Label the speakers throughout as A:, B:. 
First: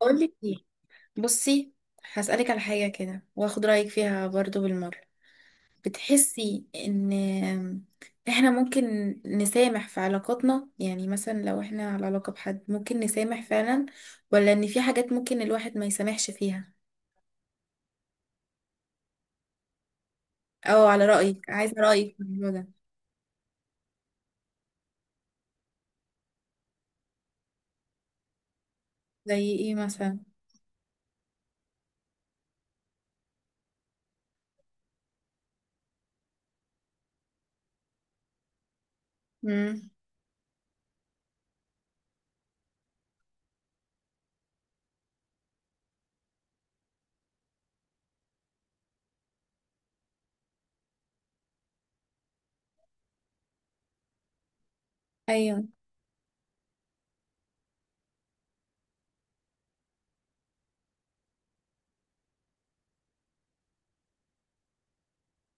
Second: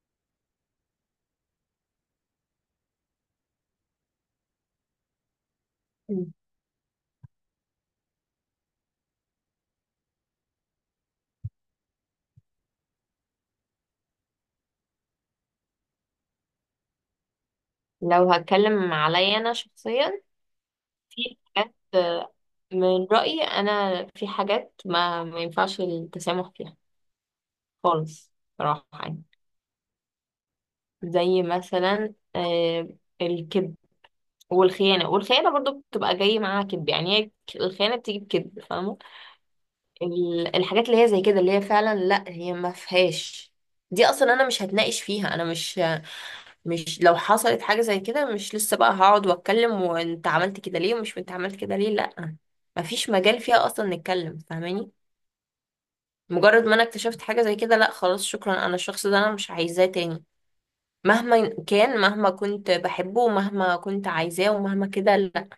A: بقول لك ايه. بصي، هسألك على حاجة كده واخد رأيك فيها برضو بالمرة.
B: مم.
A: بتحسي ان احنا ممكن نسامح في علاقاتنا؟ يعني مثلا لو احنا على علاقة بحد ممكن نسامح فعلا، ولا ان في حاجات ممكن الواحد ما يسامحش فيها؟
B: لو هتكلم عليا انا شخصيا
A: او على
B: في
A: رأيك، عايزة
B: حاجات
A: رأيك في الموضوع ده.
B: من رأيي انا في حاجات ما ينفعش التسامح فيها خالص، صراحة يعني.
A: زي ايه مثلا؟
B: زي مثلا الكذب والخيانة. والخيانة برضو بتبقى جاي معاها كذب، يعني هي الخيانة بتيجي بكذب، فاهمة.
A: امم.
B: الحاجات اللي هي زي كده اللي هي فعلا لا هي ما فيهاش. دي اصلا انا مش هتناقش فيها. انا مش لو حصلت حاجة زي كده مش لسه بقى هقعد واتكلم وانت عملت كده ليه ومش انت عملت كده ليه، لا. مفيش مجال فيها اصلا نتكلم، فاهماني.
A: ايوه.
B: مجرد ما انا اكتشفت حاجة زي كده لا خلاص شكرا، انا الشخص ده انا مش عايزاه تاني، مهما كان، مهما كنت بحبه ومهما كنت عايزاه ومهما كده لا.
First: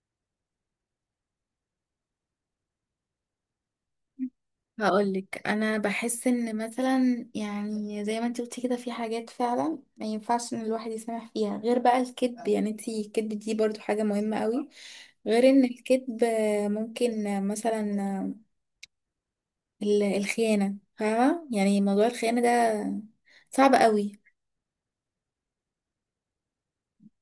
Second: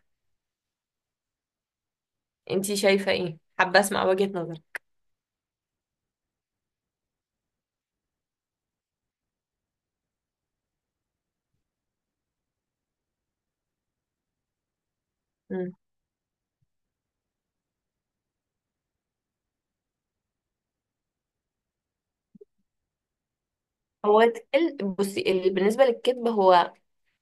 B: انتي شايفة ايه؟ حابة اسمع وجهة نظرك.
A: هقولك، انا بحس ان مثلا، يعني زي ما انت قلتي كده، في حاجات فعلا ما ينفعش ان الواحد يسامح فيها. غير بقى الكذب، يعني انت الكذب دي برضو حاجة مهمة قوي. غير ان
B: مم.
A: الكذب ممكن مثلا الخيانة، فاهمة؟ يعني موضوع الخيانة ده صعب قوي.
B: هو بصي، بالنسبة للكذب، هو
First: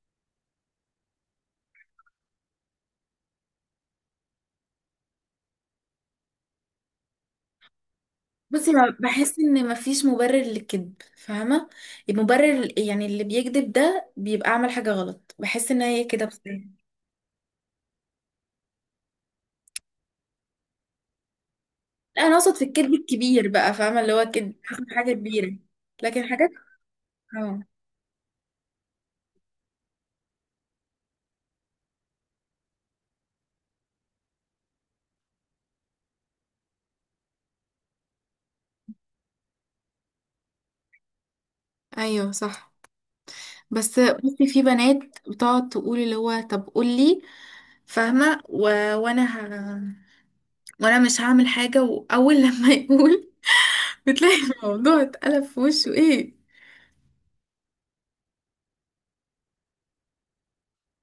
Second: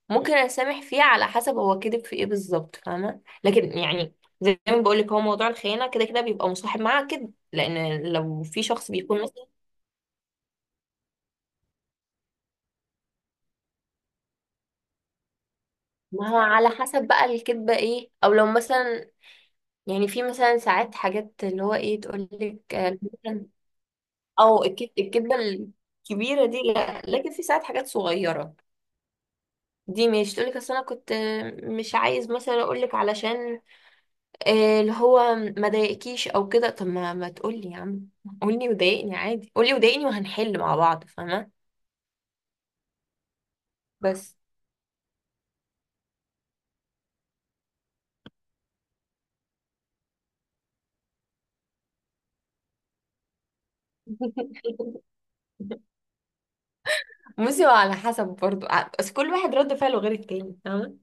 B: ممكن اسامح فيه على حسب هو كذب في ايه بالظبط، فاهمه. لكن يعني زي ما بقول لك، هو موضوع الخيانه كده كده بيبقى مصاحب معاها كده، لان لو في
A: بصي
B: شخص
A: ما-
B: بيكون
A: بحس
B: مثلا.
A: ان مفيش مبرر للكذب، فاهمة؟ المبرر، يعني اللي بيكذب ده بيبقى عمل حاجة غلط. بحس ان هي كده
B: ما هو
A: بصراحة.
B: على حسب بقى الكذبه ايه، او لو مثلا يعني في مثلا ساعات حاجات اللي هو ايه
A: لا
B: تقول
A: انا اقصد في
B: لك
A: الكذب
B: مثلا،
A: الكبير بقى، فاهمه؟ اللي هو كذب
B: او
A: حاجه حاجة
B: الكذبه
A: كبيره. لكن
B: الكبيره
A: حاجات،
B: دي لا، لكن في
A: اه.
B: ساعات حاجات صغيره دي مش تقول لك اصل انا كنت مش عايز مثلا اقول لك علشان اللي هو ما ضايقكيش او كده. طب ما تقولي يا عم، قولي وضايقني عادي، قولي وضايقني وهنحل مع بعض، فاهمه.
A: ايوه صح. بس
B: بس
A: بصي، في بنات بتقعد تقول اللي هو طب قولي، فاهمه؟ وانا ه... وانا مش هعمل حاجه. واول لما يقول، بتلاقي الموضوع اتقلب في وشه، ايه؟
B: بصي، هو على حسب برضو بس كل واحد رد فعله غير التاني، فاهمة.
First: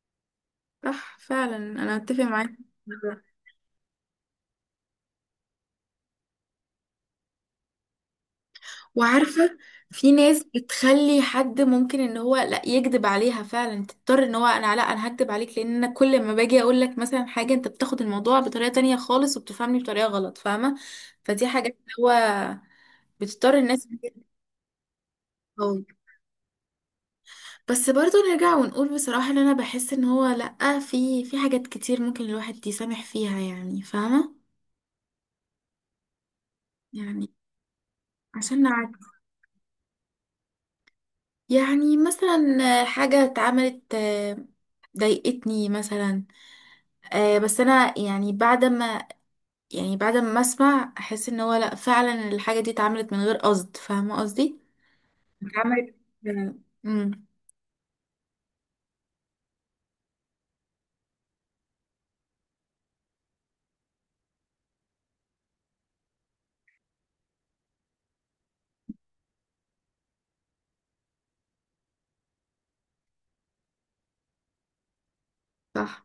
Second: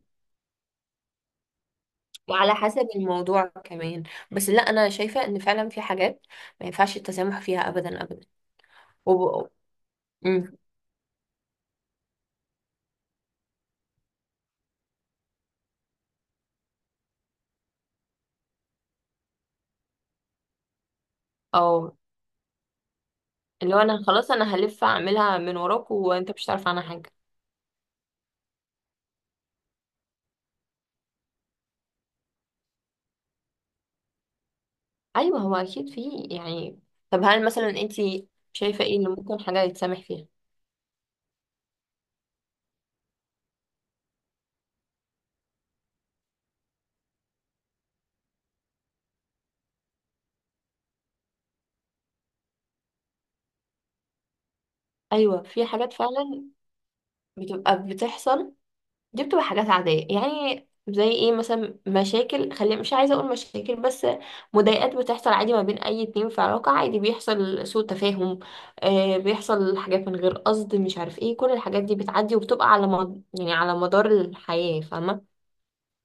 A: صح فعلا، انا اتفق معاك.
B: وعلى حسب الموضوع كمان. بس لا، انا شايفة ان فعلا في حاجات ما ينفعش التسامح فيها ابدا ابدا. وب...
A: وعارفة، في ناس
B: أمم،
A: بتخلي حد ممكن ان هو لا يكذب عليها فعلا تضطر ان هو، انا لا انا هكذب عليك، لان انا كل ما باجي اقول لك مثلا حاجة انت بتاخد الموضوع بطريقة تانية خالص وبتفهمني بطريقة غلط، فاهمة؟ فدي حاجة اللي
B: او
A: هو بتضطر
B: اللي هو
A: الناس إن
B: انا
A: هي
B: خلاص انا هلف اعملها من
A: تتفاوض.
B: وراك وانت مش هتعرف عنها حاجة.
A: بس برضه نرجع ونقول بصراحة ان انا بحس ان هو لا، في حاجات كتير ممكن الواحد يسامح فيها يعني، فاهمة؟
B: ايوه هو اكيد في، يعني. طب
A: يعني
B: هل مثلا انت
A: عشان
B: شايفة
A: نعدي.
B: ايه اللي ممكن حاجة يتسامح فيها؟
A: يعني مثلا حاجة اتعملت، ضايقتني مثلا. بس انا يعني بعد ما اسمع، احس ان هو لا فعلا الحاجة دي اتعملت من غير قصد، فاهمة قصدي؟
B: ايوه في حاجات
A: اتعملت.
B: فعلا
A: امم.
B: بتبقى بتحصل. دي بتبقى حاجات عاديه، يعني زي ايه مثلا؟ مشاكل، خلي مش عايزه اقول مشاكل، بس مضايقات بتحصل عادي ما بين اي اتنين في علاقه، عادي بيحصل سوء تفاهم. آه بيحصل حاجات من غير قصد مش عارف ايه، كل الحاجات دي بتعدي وبتبقى على يعني على مدار الحياه، فاهمه.
A: صح.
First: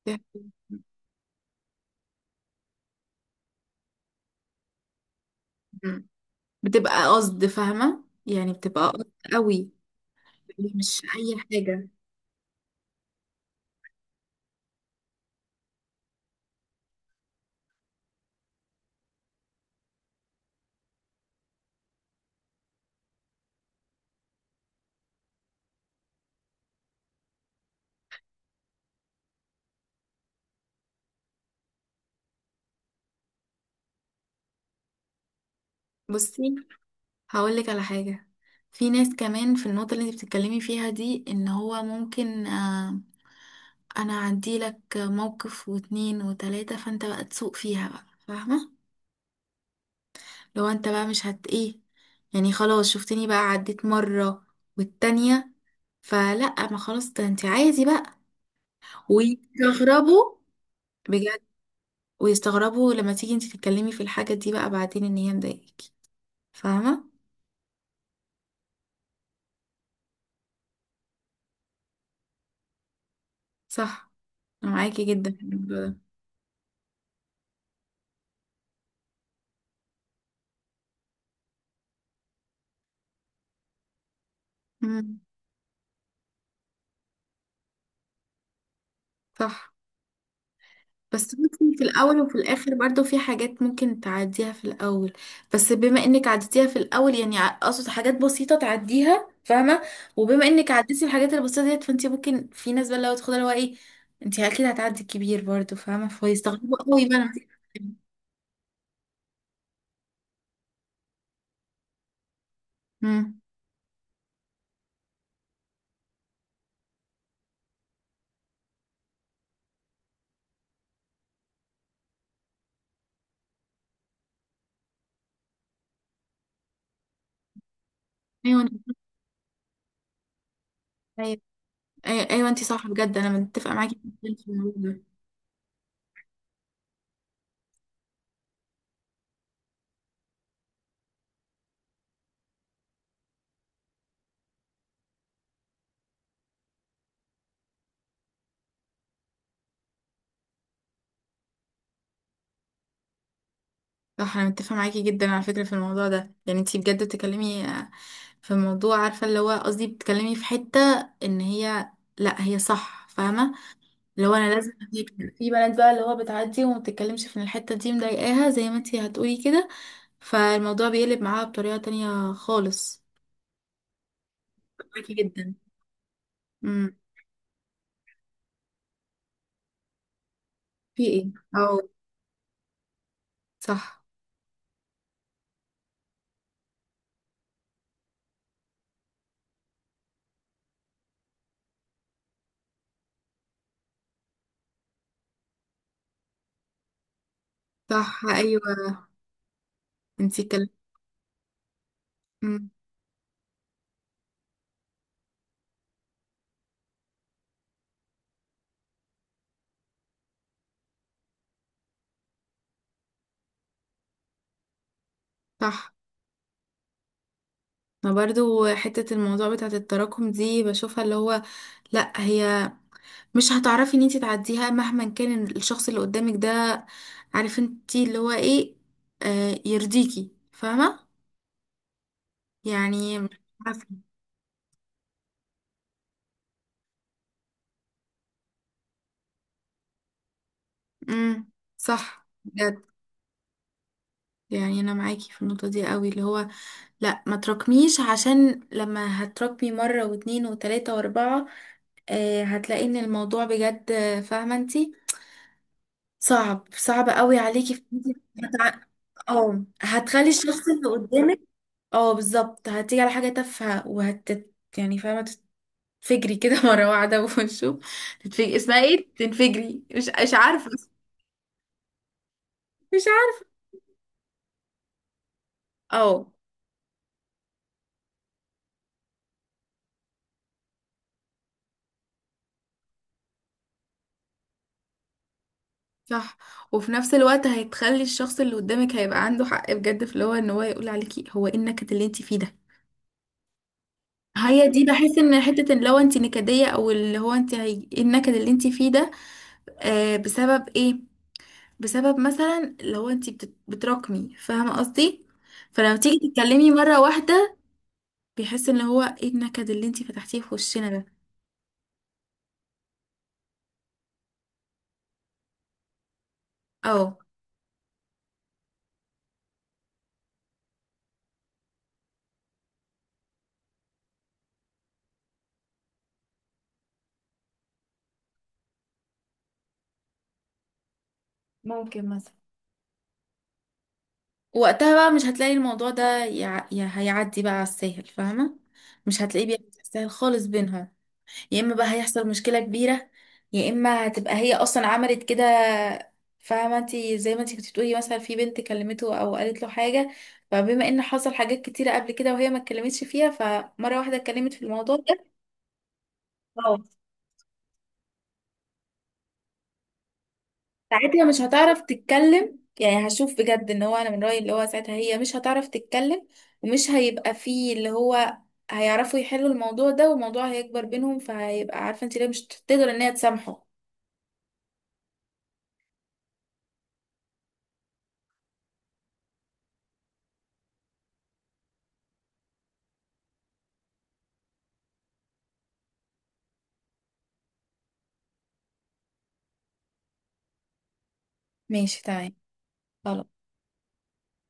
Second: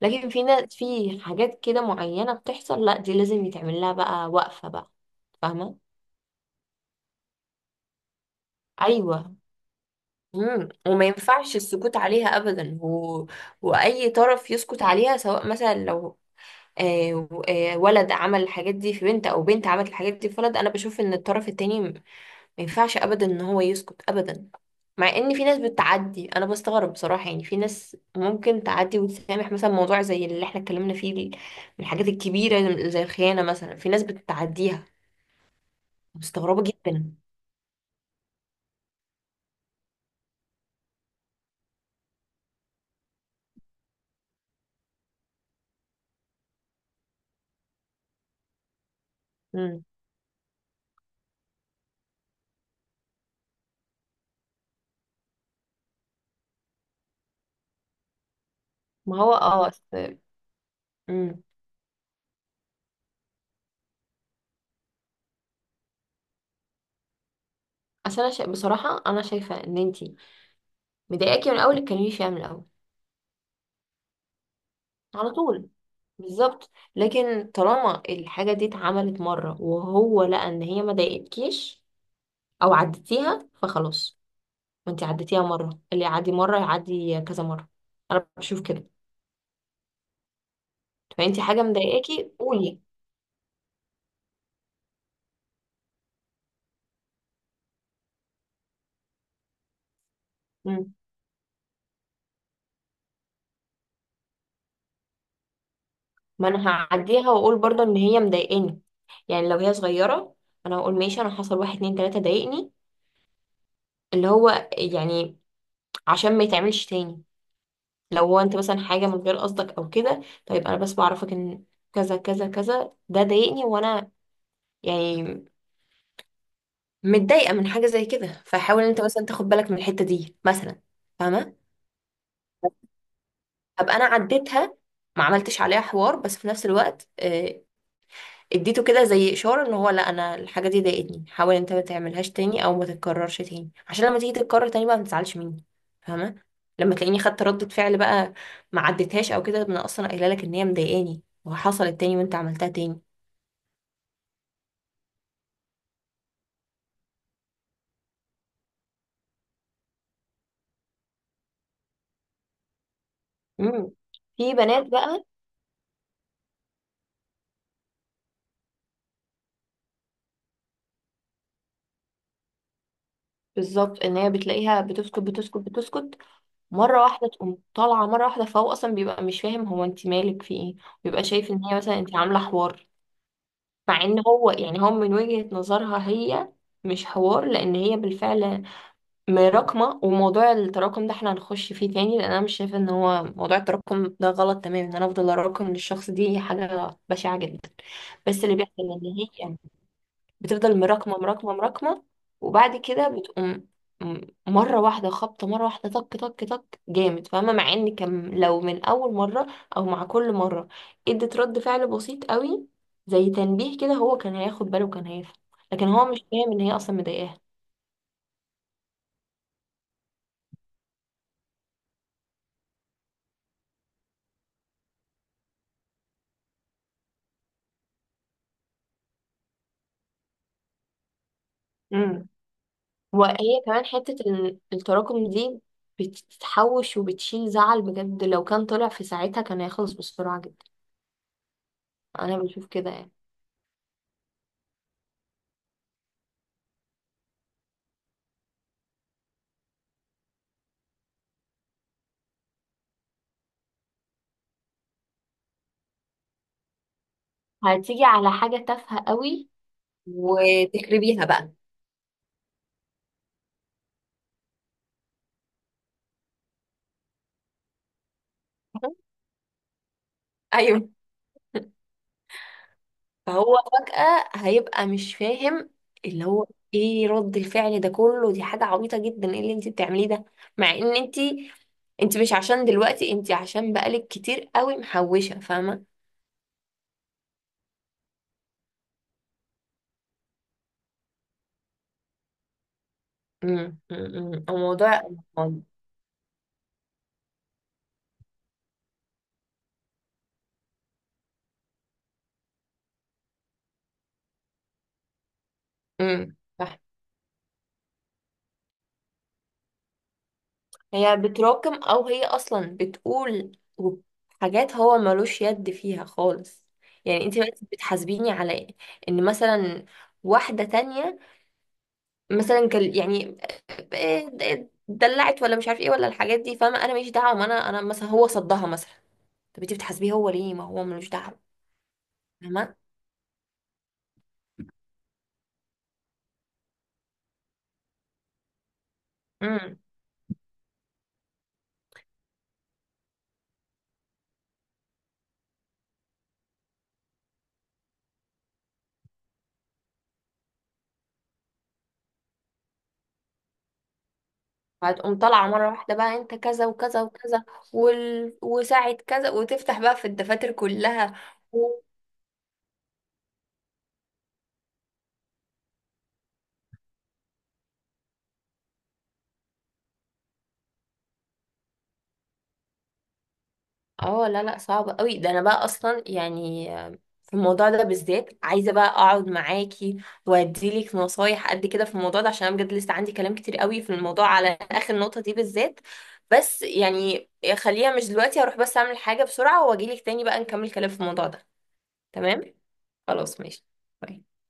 B: لكن في ناس، في حاجات كده معينه بتحصل، لا دي لازم يتعمل لها بقى وقفه بقى، فاهمه.
A: مم. بتبقى قصد، فاهمة؟ يعني بتبقى قصد
B: ايوه.
A: قوي،
B: مم.
A: مش
B: وما
A: اي
B: ينفعش
A: حاجة.
B: السكوت عليها ابدا واي طرف يسكت عليها، سواء مثلا لو آه ولد عمل الحاجات دي في بنت او بنت عملت الحاجات دي في ولد، انا بشوف ان الطرف التاني ما ينفعش ابدا ان هو يسكت ابدا. مع ان في ناس بتعدي، انا بستغرب بصراحة. يعني في ناس ممكن تعدي وتسامح مثلا موضوع زي اللي احنا اتكلمنا فيه من الحاجات الكبيرة زي الخيانة مثلا، في ناس بتعديها.
A: بصي
B: مستغربة جدا.
A: هقول لك على حاجة، في ناس كمان في النقطة اللي انت بتتكلمي فيها دي، ان هو ممكن انا اعدي لك موقف واتنين وتلاتة، فانت بقى تسوق فيها بقى، فاهمة؟
B: مم.
A: لو انت بقى مش هت ايه، يعني خلاص شفتني بقى عديت مرة والتانية، فلا، ما خلاص ده انت عادي بقى.
B: ما هو اه
A: ويستغربوا، بجد.
B: مم.
A: ويستغربوا لما تيجي انت تتكلمي في الحاجة دي بقى بعدين ان هي مضايقاكي، فاهمة؟
B: اصل انا بصراحة انا شايفة ان انتي مضايقاكي من الاول اتكلمي فيها من الاول،
A: صح، انا معاكي جدا
B: على
A: في
B: طول.
A: الموضوع ده.
B: بالظبط. لكن طالما الحاجه دي اتعملت مره وهو لقى ان هي ما ضايقتكيش او عديتيها فخلاص، وانت
A: مم.
B: عديتيها مره، اللي يعدي مره يعدي كذا مره، انا بشوف كده.
A: صح. بس
B: فانت حاجه
A: ممكن في الأول
B: مضايقاكي
A: وفي الآخر
B: قولي.
A: برضو، في حاجات ممكن تعديها في الأول. بس بما إنك عديتيها في الأول، يعني أقصد حاجات بسيطة تعديها، فاهمة؟ وبما إنك
B: مم.
A: عديتي الحاجات البسيطة ديت، فأنت ممكن، في ناس بقى لو تاخدها اللي هو إيه، أنت أكيد هتعدي الكبير برضو، فاهمة؟
B: ما انا
A: فيستغربوا قوي بقى
B: هعديها
A: لما تيجي
B: واقول برضه
A: تتكلمي.
B: ان هي مضايقاني. يعني لو هي صغيره انا هقول ماشي، انا حصل واحد اتنين تلاته ضايقني،
A: مم.
B: اللي هو يعني عشان ما يتعملش تاني. لو هو انت مثلا حاجه من غير قصدك او كده، طيب انا بس بعرفك ان كذا كذا كذا ده ضايقني، وانا يعني متضايقه من حاجه زي كده،
A: أيوة أنت
B: فحاول
A: صح.
B: انت مثلا تاخد بالك من الحته دي مثلا،
A: أيوة،
B: فاهمه.
A: أيوة، أيوة أنت صح بجد، أنا متفقة معاكي
B: ابقى انا
A: جداً في الموضوع
B: عديتها،
A: ده.
B: ما عملتش عليها حوار، بس في نفس الوقت اديته كده زي اشاره ان هو لا انا الحاجه دي ضايقتني، حاول انت ما تعملهاش تاني او ما تتكررش تاني، عشان لما تيجي تتكرر تاني بقى ما تزعلش مني، فاهمه. لما تلاقيني خدت ردة فعل بقى، ما عدتهاش او كده، انا اصلا قايله لك ان هي مضايقاني وحصلت تاني وانت عملتها تاني.
A: صح انا متفقه معاكي جدا على فكره في الموضوع ده. يعني انتي بجد بتتكلمي في موضوع، عارفه اللي هو قصدي، بتتكلمي في حته ان هي، لا هي صح، فاهمه؟
B: امم.
A: اللي هو انا
B: في
A: لازم
B: بنات
A: أديك.
B: بقى
A: في بنات بقى اللي هو بتعدي وما بتتكلمش في ان الحته دي مضايقاها، زي ما انتي هتقولي كده، فالموضوع بيقلب معاها بطريقه تانية خالص.
B: بالظبط ان هي بتلاقيها
A: معاكي
B: بتسكت
A: جدا.
B: بتسكت بتسكت،
A: امم.
B: مره واحده تقوم طالعه مره واحده، فهو اصلا بيبقى مش فاهم هو انت مالك، في ايه؟
A: في
B: بيبقى
A: ايه؟
B: شايف ان هي
A: او
B: مثلا انت عامله حوار، مع
A: صح.
B: ان هو يعني هو من وجهة نظرها هي مش حوار، لان هي بالفعل مراكمة. وموضوع التراكم ده احنا هنخش فيه تاني، لان انا مش شايفة ان هو موضوع التراكم ده غلط تماما، ان انا افضل اراكم للشخص دي حاجة بشعة جدا.
A: صح.
B: بس اللي بيحصل
A: ايوه،
B: ان هي
A: انتي اتكلمتي.
B: بتفضل مراكمة مراكمة مراكمة،
A: امم.
B: وبعد كده بتقوم م- مرة واحدة خبطة، مرة واحدة طك طك طك جامد، فاهمة. مع ان كان لو من أول مرة أو مع كل مرة ادت رد فعل بسيط قوي زي تنبيه كده، هو كان هياخد باله وكان هيفهم. لكن
A: صح.
B: هو مش فاهم ان هي اصلا مضايقاها.
A: ما برضو حتة الموضوع بتاعت التراكم دي بشوفها اللي هو، لا هي مش هتعرفي ان انتي تعديها مهما كان الشخص اللي قدامك ده عارف انتي اللي هو ايه، آه يرضيكي، فاهمة؟
B: امم.
A: يعني مش
B: وهي كمان
A: عارفة.
B: حتة التراكم دي بتتحوش وبتشيل زعل، بجد لو كان طلع في ساعتها كان هيخلص بسرعة جدا.
A: امم. صح
B: أنا بشوف
A: بجد.
B: كده يعني.
A: يعني انا معاكي في النقطة دي قوي اللي هو، لا ما تراكميش، عشان لما هتراكمي مرة واتنين وتلاتة واربعة، آه هتلاقي ان الموضوع بجد، فاهمة انتي؟ صعب، صعب قوي عليكي في
B: هتيجي على حاجة
A: هتع...
B: تافهة قوي
A: اه هتخلي الشخص اللي
B: وتخربيها
A: قدامك،
B: بقى.
A: اه بالظبط هتيجي على حاجة تافهة وهت، يعني فاهمة، تتفجري كده مرة واحدة. وشو تتفجري، اسمها ايه، تنفجري، مش عارفة.
B: ايوه
A: مش عارفة.
B: فهو فجأة هيبقى مش فاهم، اللي
A: اه
B: هو ايه رد الفعل ده كله؟ دي حاجة عبيطة جدا، ايه اللي انت بتعمليه ده؟ مع ان انت مش عشان دلوقتي، انت عشان بقالك كتير قوي محوشة، فاهمة.
A: صح. وفي نفس الوقت هتخلي الشخص اللي قدامك هيبقى عنده حق بجد في اللي هو ان هو يقول عليكي، هو ايه النكد اللي انت فيه ده؟
B: امم. أمم.
A: هي دي،
B: الموضوع،
A: بحس ان حتة ان لو انت نكدية او اللي هو انت إيه النكد اللي انت فيه ده؟ آه بسبب ايه؟ بسبب مثلا لو انت بتراكمي، فاهمة قصدي؟ فلما تيجي تتكلمي
B: صح.
A: مرة واحدة، بيحس ان هو ايه النكد اللي انتي فتحتيه في وشنا ده.
B: هي بتراكم، او هي اصلا بتقول حاجات هو ملوش يد فيها خالص.
A: اه.
B: يعني انت بقيتي بتحاسبيني على ان مثلا واحدة تانية مثلا كان يعني دلعت ولا مش عارف ايه ولا الحاجات دي، فاهمه. انا ماليش دعوه، ما انا انا مثلا هو صدها مثلا، طب انت بتحاسبيه هو ليه؟ ما هو ملوش دعوه،
A: ممكن مثلا
B: فاهمه.
A: وقتها بقى مش هتلاقي الموضوع ده هيعدي بقى على السهل، فاهمة؟ مش هتلاقيه بيعدي
B: امم.
A: على السهل خالص بينهم. يا اما بقى هيحصل مشكلة كبيرة، يا اما هتبقى هي اصلا عملت كده، فاهمة انتي؟ زي ما انتي كنت بتقولي، مثلا في بنت كلمته او قالت له حاجة، فبما ان حصل حاجات كتيرة قبل كده وهي ما اتكلمتش فيها، فمرة واحدة اتكلمت في الموضوع
B: هتقوم طالعه مره واحده بقى انت كذا
A: ده،
B: وكذا وكذا وساعه كذا، وتفتح بقى في الدفاتر كلها.
A: ساعتها مش هتعرف تتكلم. يعني هشوف بجد ان هو انا من رأيي اللي هو ساعتها هي مش هتعرف تتكلم، ومش هيبقى فيه اللي هو هيعرفوا يحلوا الموضوع ده، والموضوع هيكبر بينهم، فهيبقى عارفة انت ليه مش تقدر ان هي تسامحه.
B: اه لا لا صعب قوي ده. انا بقى اصلا يعني في الموضوع ده بالذات عايزه بقى اقعد معاكي واديلك نصايح قد كده في الموضوع ده، عشان انا بجد لسه عندي كلام كتير قوي في الموضوع على اخر نقطه دي بالذات. بس يعني خليها مش دلوقتي، هروح بس اعمل حاجه بسرعه واجيلك تاني بقى نكمل كلام في الموضوع ده.
A: ماشي تمام.
B: تمام.
A: خلاص.
B: خلاص ماشي. باي.